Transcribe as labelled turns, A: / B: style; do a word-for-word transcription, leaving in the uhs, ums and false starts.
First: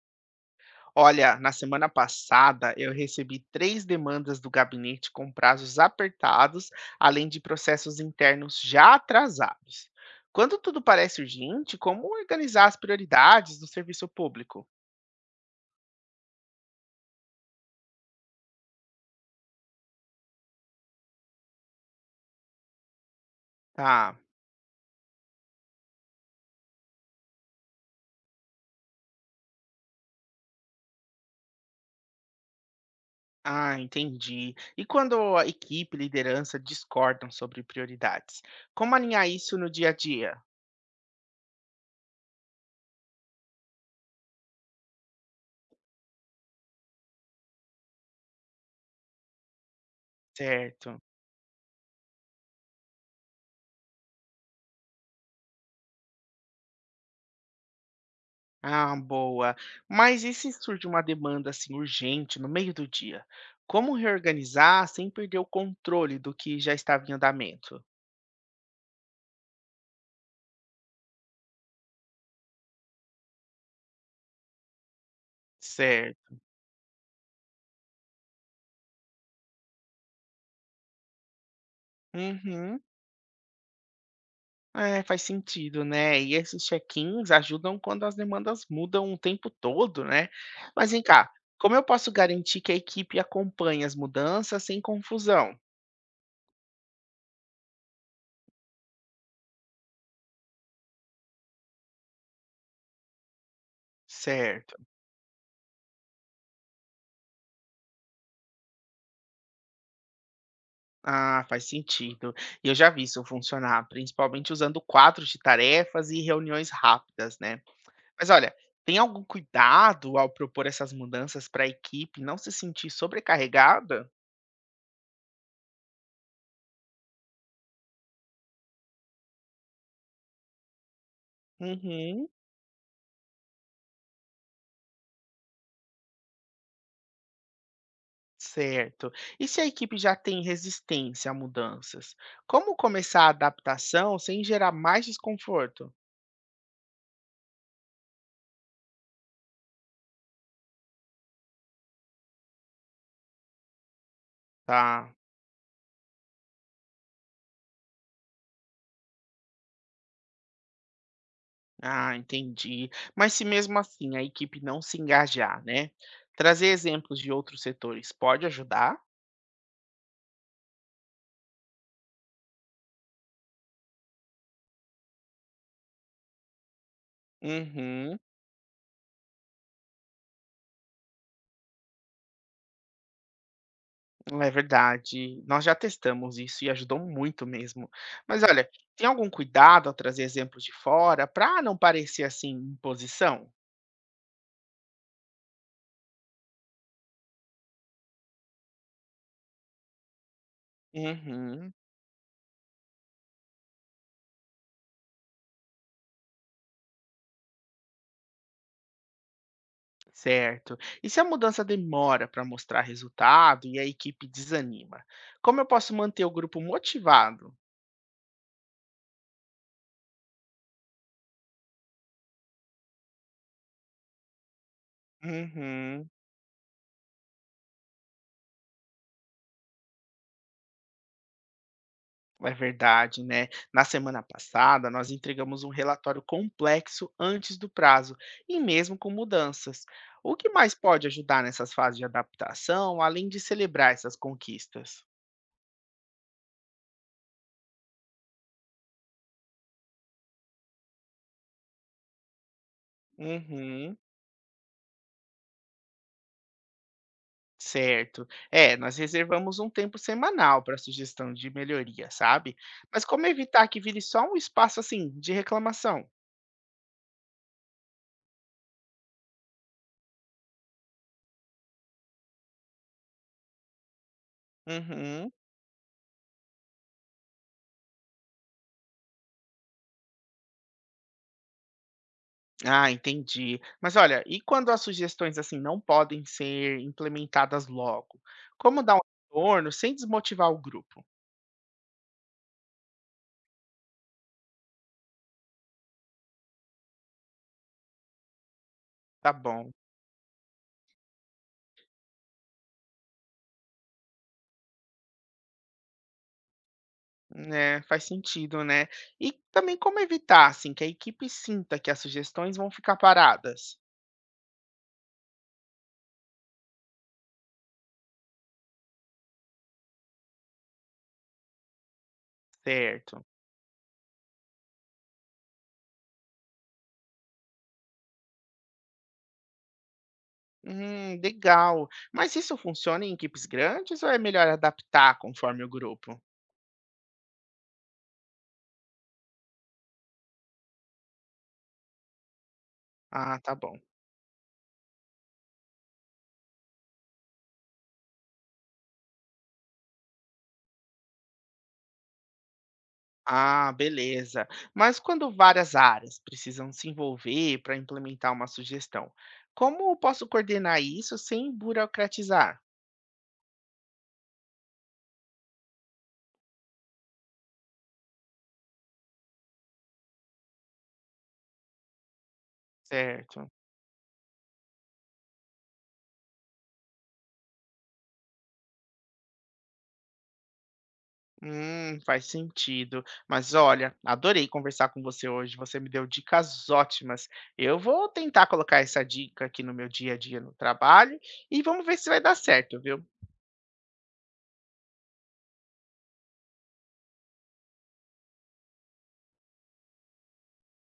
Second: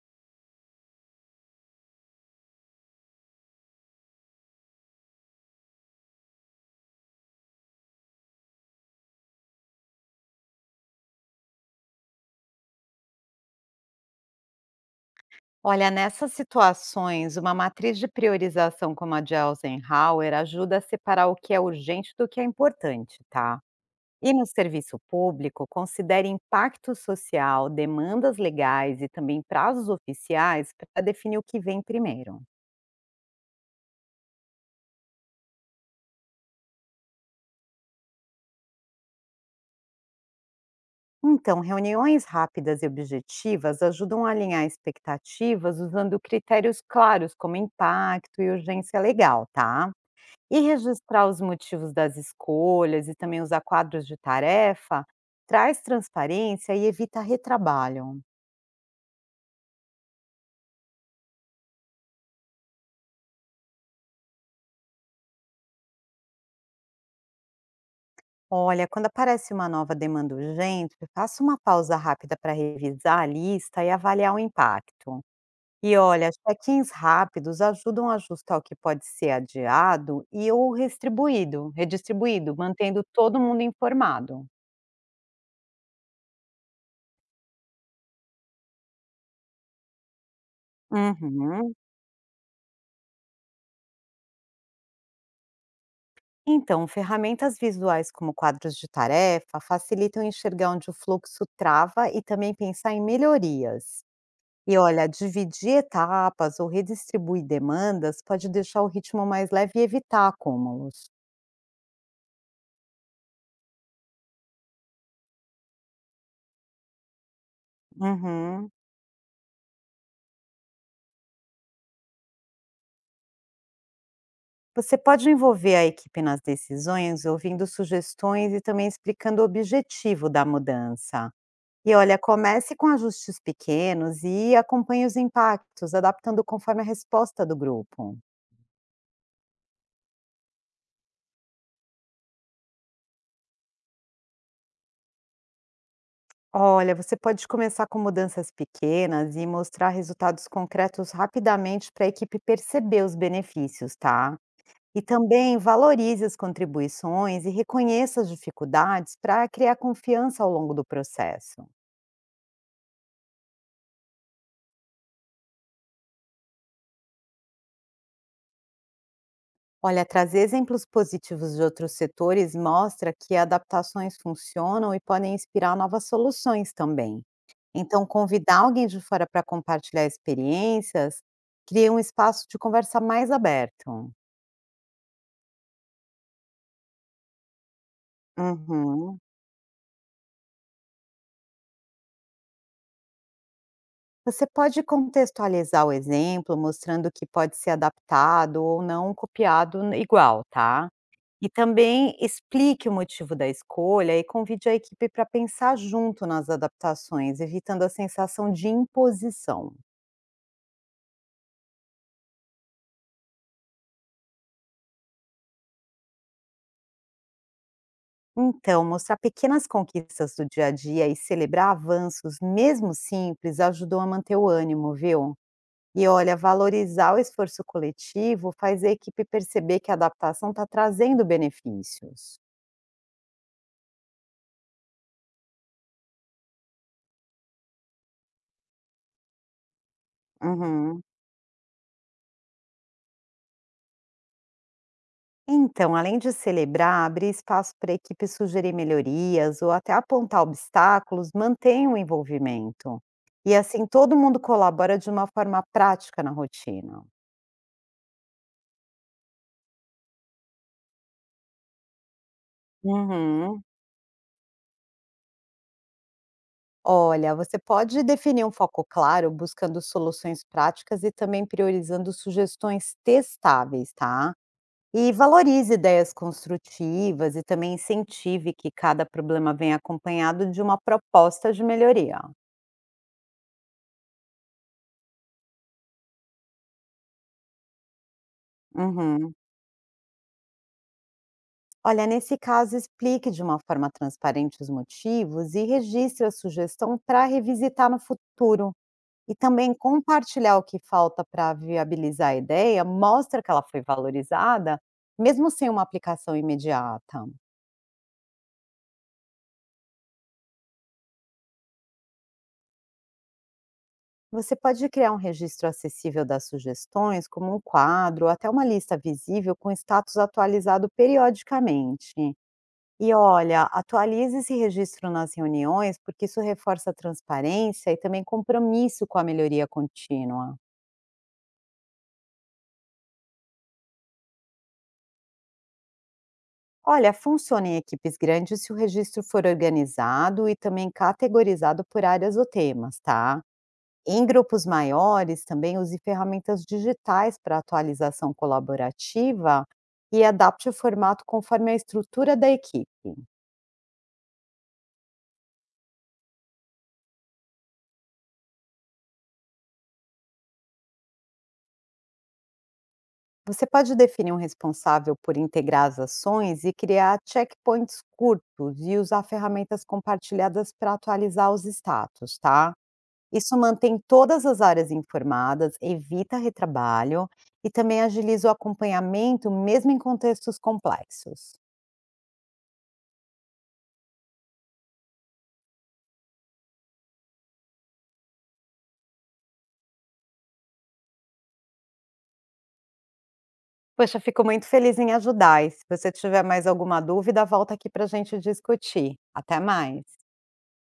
A: Olha, na semana passada eu recebi três demandas do gabinete com prazos apertados, além de processos internos já atrasados. Quando tudo parece urgente, como organizar as prioridades do serviço público?
B: Olha, nessas situações, uma matriz de priorização como a de Eisenhower ajuda a separar o que é urgente do que é importante, tá?
A: Tá.
B: E no serviço público, considere impacto social, demandas legais e também prazos oficiais para definir o que vem primeiro.
A: Ah, entendi. E quando a equipe e liderança discordam sobre prioridades, como alinhar isso no dia a dia?
B: Então, reuniões rápidas e objetivas ajudam a alinhar expectativas usando critérios claros como impacto e urgência legal, tá? E
A: Certo.
B: registrar os motivos das escolhas e também usar quadros de tarefa traz transparência e evita retrabalho.
A: Ah, boa. Mas e se surge uma demanda assim urgente no meio do dia? Como reorganizar sem perder o controle do que já estava em andamento?
B: Olha, quando aparece uma nova demanda urgente, faça uma pausa rápida para revisar a lista e avaliar o impacto. E olha,
A: Certo.
B: check-ins rápidos ajudam a ajustar o que pode ser adiado e ou redistribuído, redistribuído,
A: Uhum.
B: mantendo todo mundo informado.
A: É, faz sentido, né? E esses check-ins ajudam quando as demandas mudam o tempo todo, né? Mas vem cá,
B: Uhum.
A: como eu posso garantir que a equipe acompanhe as mudanças sem confusão?
B: Então, ferramentas visuais como quadros de tarefa facilitam enxergar onde o fluxo trava e também pensar em melhorias.
A: Certo.
B: E olha, dividir etapas ou redistribuir demandas pode deixar o ritmo mais leve e evitar acúmulos.
A: Ah, faz sentido. E eu já vi isso funcionar, principalmente usando quadros de tarefas e reuniões rápidas, né? Mas olha,
B: Uhum.
A: tem algum cuidado ao propor essas mudanças para a equipe não se sentir sobrecarregada?
B: Você pode envolver a equipe nas decisões, ouvindo sugestões e também explicando o objetivo da mudança. E olha,
A: Uhum,
B: comece com ajustes pequenos e acompanhe os impactos, adaptando conforme a resposta do grupo.
A: certo. E se a equipe já tem resistência a mudanças? Como começar a adaptação sem gerar mais desconforto?
B: Olha, você pode começar com mudanças pequenas e mostrar resultados concretos rapidamente para a equipe perceber os benefícios, tá? E
A: Tá,
B: também valorize as contribuições e reconheça as dificuldades para criar confiança ao longo do processo.
A: ah, entendi. Mas se mesmo assim a equipe não se engajar, né? Trazer exemplos de outros setores pode ajudar?
B: Olha, trazer exemplos positivos de outros setores mostra que adaptações funcionam e podem inspirar novas soluções também. Então,
A: Uhum.
B: convidar alguém de fora para compartilhar experiências cria um espaço de conversa mais aberto.
A: Hum, é verdade. Nós já testamos isso e ajudou muito mesmo. Mas olha, tem
B: Uhum.
A: algum cuidado ao trazer exemplos de fora para não parecer assim imposição?
B: Você pode contextualizar o exemplo, mostrando que pode ser adaptado ou não copiado n- igual, tá? E
A: Uhum,
B: também explique o motivo da escolha e convide a equipe para pensar junto nas adaptações, evitando a sensação de imposição.
A: certo. E se a mudança demora para mostrar resultado e a equipe desanima? Como eu posso manter o grupo motivado?
B: Então, mostrar pequenas conquistas do dia a dia e celebrar avanços, mesmo simples, ajudou a manter o ânimo, viu? E
A: Uhum.
B: olha, valorizar o esforço coletivo faz a equipe perceber que a adaptação está trazendo benefícios.
A: É verdade, né? Na semana passada, nós entregamos um relatório complexo antes do prazo, e mesmo com mudanças. O que mais
B: Uhum.
A: pode ajudar nessas fases de adaptação, além de celebrar essas conquistas?
B: Então, além de celebrar, abrir espaço para a equipe sugerir melhorias ou até apontar obstáculos, mantém o envolvimento. E assim,
A: Uhum,
B: todo mundo colabora de uma forma prática na rotina.
A: certo. É, nós reservamos um tempo semanal para sugestão de melhoria, sabe? Mas como
B: Uhum.
A: evitar que vire só um espaço assim de reclamação?
B: Olha, você pode definir um foco claro, buscando soluções práticas e também priorizando sugestões testáveis, tá? E
A: Uhum.
B: valorize ideias construtivas e também incentive que cada problema venha acompanhado de uma proposta de melhoria.
A: Ah, entendi. Mas olha, e quando as sugestões assim não podem ser implementadas logo? Como dar um
B: Uhum.
A: retorno sem desmotivar o grupo?
B: Olha, nesse caso, explique de uma forma transparente os motivos e registre a sugestão para revisitar no futuro.
A: Tá
B: E
A: bom.
B: também compartilhar o que falta para viabilizar a ideia mostra que ela foi valorizada, mesmo sem uma aplicação imediata.
A: É, faz sentido, né? E também como evitar assim que a equipe sinta que as sugestões vão ficar paradas,
B: Você pode criar um registro acessível das sugestões, como um quadro ou até uma lista visível com status atualizado periodicamente. E
A: certo?
B: olha, atualize esse registro nas reuniões, porque isso reforça a transparência e também compromisso com a melhoria contínua.
A: Hum, legal. Mas isso funciona em equipes grandes ou é melhor adaptar conforme o grupo?
B: Olha, funciona em equipes grandes se o registro for organizado e também categorizado por áreas ou temas,
A: Ah,
B: tá?
A: tá bom.
B: Em grupos maiores, também use ferramentas digitais para atualização colaborativa e adapte o formato conforme a estrutura da equipe.
A: Ah, beleza. Mas quando várias áreas precisam se envolver para implementar uma sugestão, como eu posso coordenar isso sem burocratizar?
B: Você pode definir um responsável por integrar as ações e criar checkpoints curtos e usar ferramentas compartilhadas para atualizar os status, tá?
A: Certo.
B: Isso mantém todas as áreas informadas, evita retrabalho e também agiliza o acompanhamento, mesmo em contextos complexos.
A: Hum, faz sentido. Mas olha, adorei conversar com você hoje. Você me deu dicas ótimas. Eu vou tentar colocar essa dica aqui no meu dia a dia no trabalho e vamos ver se vai dar certo, viu?
B: Poxa, fico muito feliz em ajudar e se você tiver mais alguma dúvida, volta aqui para a gente discutir. Até mais.